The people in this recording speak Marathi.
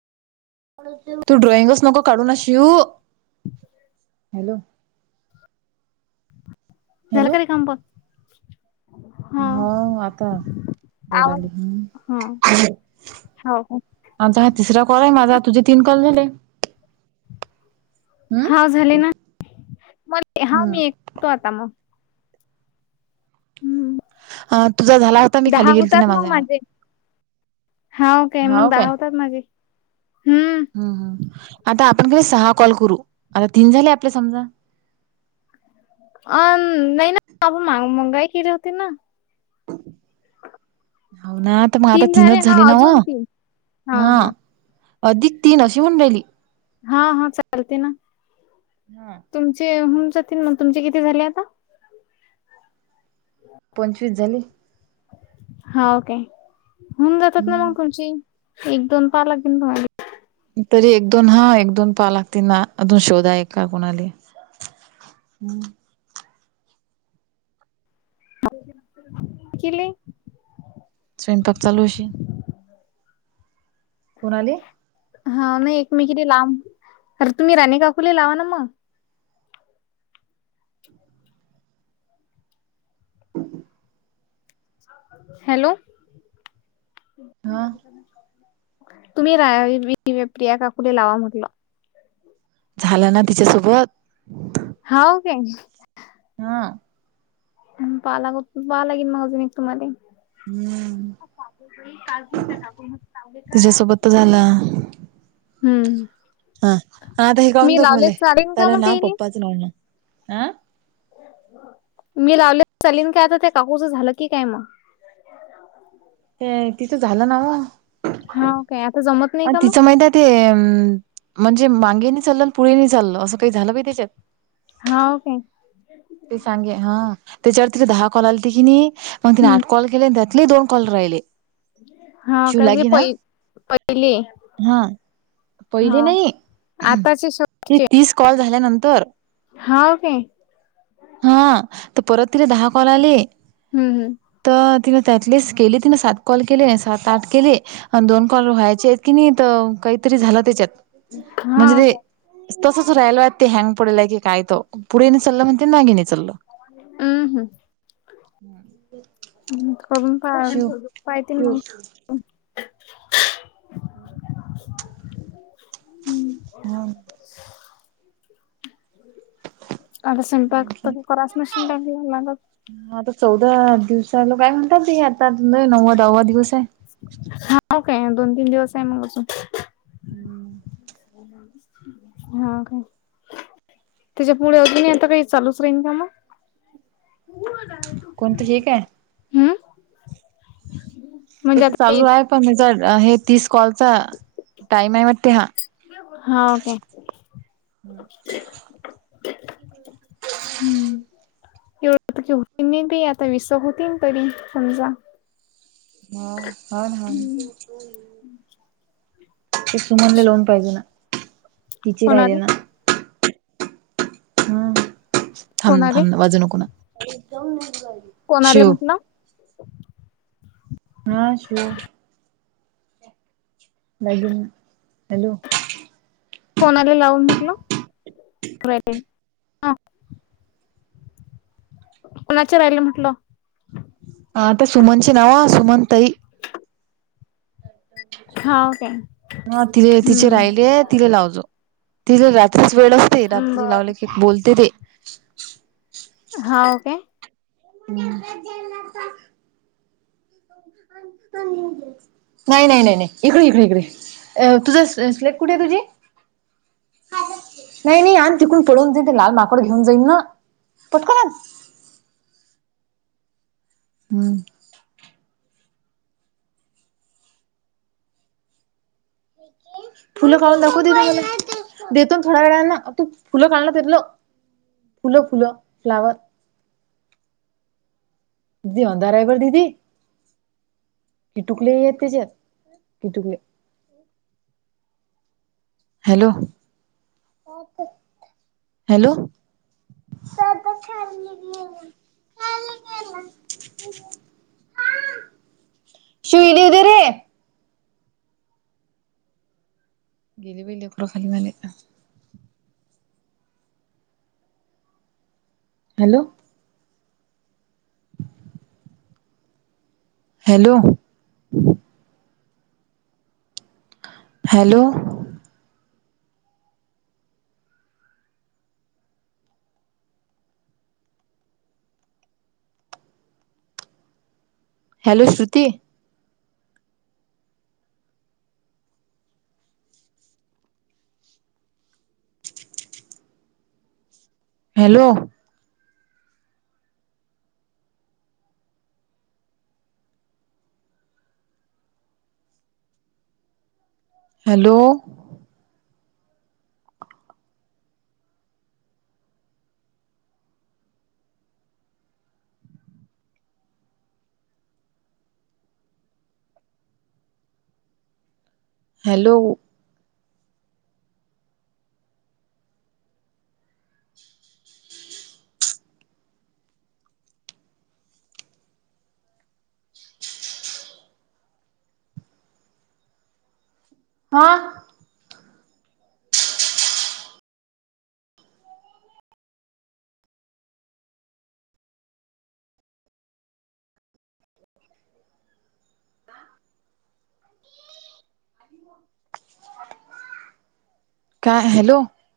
तू ड्रॉइंगच नको काढूना शिवु हॅलो‌. झालं हॅलो कारे काम. हा हो आता, बर आली आवाज हं. हा हो हो आता हा तिसरा कॉल आहे माझा तुझे तीन कॉल झाले. हाव झाले ना मग, हा हम्म मी एकतो आता मग. हम्म. तुझा झाला. मी दहा खाली गेलती ना होतात मग माझ्या माझे हाव काय मग दहा होतात माझे. हम्म. हम्म हम्म. आता आपण सहा कॉल करू आता तीन झाले आपले समजा. अ नाही ना मंगावा ही केले होते न. हो ना तर मग आता तीन झाले तीनच हा झाली अजून नावं तीन हा. अधिक तीन अशी, म्हणू राहिली. हा हा, चालते ना. हा. तुमचे होऊन जातील मग, तुमचे किती झाले आता. पंचवीस झाले. हाव काय होऊन जातात ना हम्म मग, तुमची एक दोन पार लागेल तुम्हाले. तरी एक दोन हा एक दोन पाहा लागतील, ना अजून शोधा एक का कुणाले. हम्म. [unintelligible] स्वयंपाक चालू अशील. कोण आले. हा नाही एकमेकींना लांब अरे तुम्ही राणी काकूंले लावा ना मग. [inaudible] हॅलो. हां. तुम्ही राहा प्रिया काकुले लावा म्हटलं. झालं ना तिच्यासोबत. हाव काय. हां. पाला पाहा लागेन मग अजून तुम्हाले. हम्म चांगई काल दिन टाकून, म्ह चांगले काय. तिच्यासोबत तर झाला हम्म. हा आता हे काढून मी दाक लावले मले, चालेल का त्याला मग ना तेले पप्पाच नाव ना, आ? मी लावले चालीन काय आता ते, काकूचं झालं की काय मग? ते, तिचं झालं ना हाव काय आता जमत नाही ग का मग तिचं माहितीये ते म्हणजे मागेनी चाललं आणि पुढे नाही चाललं असं काही झालं बाई त्याच्यात. हाव काय? ते सांगे हा, त्याच्यावर तिला दहा कॉल आलते की नाही मग, तिने हम्म आठ कॉल केले त्यातले दोन कॉल राहिले. हा, शिव काय गे लागी ना पहि पहिलेय हा, पहिले नाही, आताचे श ते तीस कॉल झाल्यानंतर. हाऊ काय? हा, तर परत तिला दहा कॉल आले हम्म हम्म तर तिला त्यातलीच केलीत ना मी सात कॉल केले, सात, आठ केले. अन दोन कॉल व्हायचे आहेत की नाही इथ, काहीतरी झालं त्याच्यात. म्हणजे हाव ते, काय तसच राहियला ते हँग पडेल आहे की काय तो, पुढे नि चालेल म्हण ते मागे नाही चालं. हम्. हम्म. बर. करून पाहा पाहतील शिव मग, हम्म. हं न [inaudible] आता संपाक, आणखी क्रॉ मशीन टालं. हा आता चौदा दिवसाला काय म्हणतात, ते आता नव्वा दहावा दिवस आहे. हाव काय दोन तीन दिवस आहे मग अजून. हंम्म. हा काय. तिच्या पुढे अजूनही आता काही चालूच राहीन का मग? कोण तुझी हे काय? हम्म. ते म्हणजे तर आता चालू आहे, पण त्याचा हे तीस कॉलचा टाइम आहे वाटते हा. हाव काय? हम्म. तेव की होती मी बी आता विस होती तरी समजा. मग, हो ना हो ना. ते सुमनले लोन पाहिजे ना, तिची राहिले कोणाले ना. हम्म थांब कोणाले थांब वाजवू नको ना. कोणा आले शिव म्हंटला, हा. शिव बॅग घेऊ ना हॅलो. कोणाले लावून म्हटलंट ह. कोणाचे राहिले म्हटलं, आता सुमनचे नव सुमनताई. हा ओके हा, तिले तिचे हम्म राहिले तिला लावतो. तिले रात्रीच वेळ असते, रात्री बर लावले की बोलते ती हाव काय. [unintelligible] नाही नाही नाही नाही, इकडे इकडे इकडे, तुझ स्लेप कुठे आहे तुझी? नाही नाही आण तिकडून पळून जाईल ते लाल माकड घेऊन जाईन ना, पटकन आण. हम्म. फुलं काढून दाखव दिदी मला. देतो थोड्या वेळना तू फुलं काढला देतलं फुलं फुलं फ्लावर. दिदी होंदार रायबर दीदी. किटुकले आहेत त्याच्यात किटुकले. हॅलो. हॅलो. [unintelligible] सुुई देऊ दे रे. [unintelligible] Hello. Hello. Hello. Hello Shruti. Hello. Hello. Hello. हा. काय हॅलो.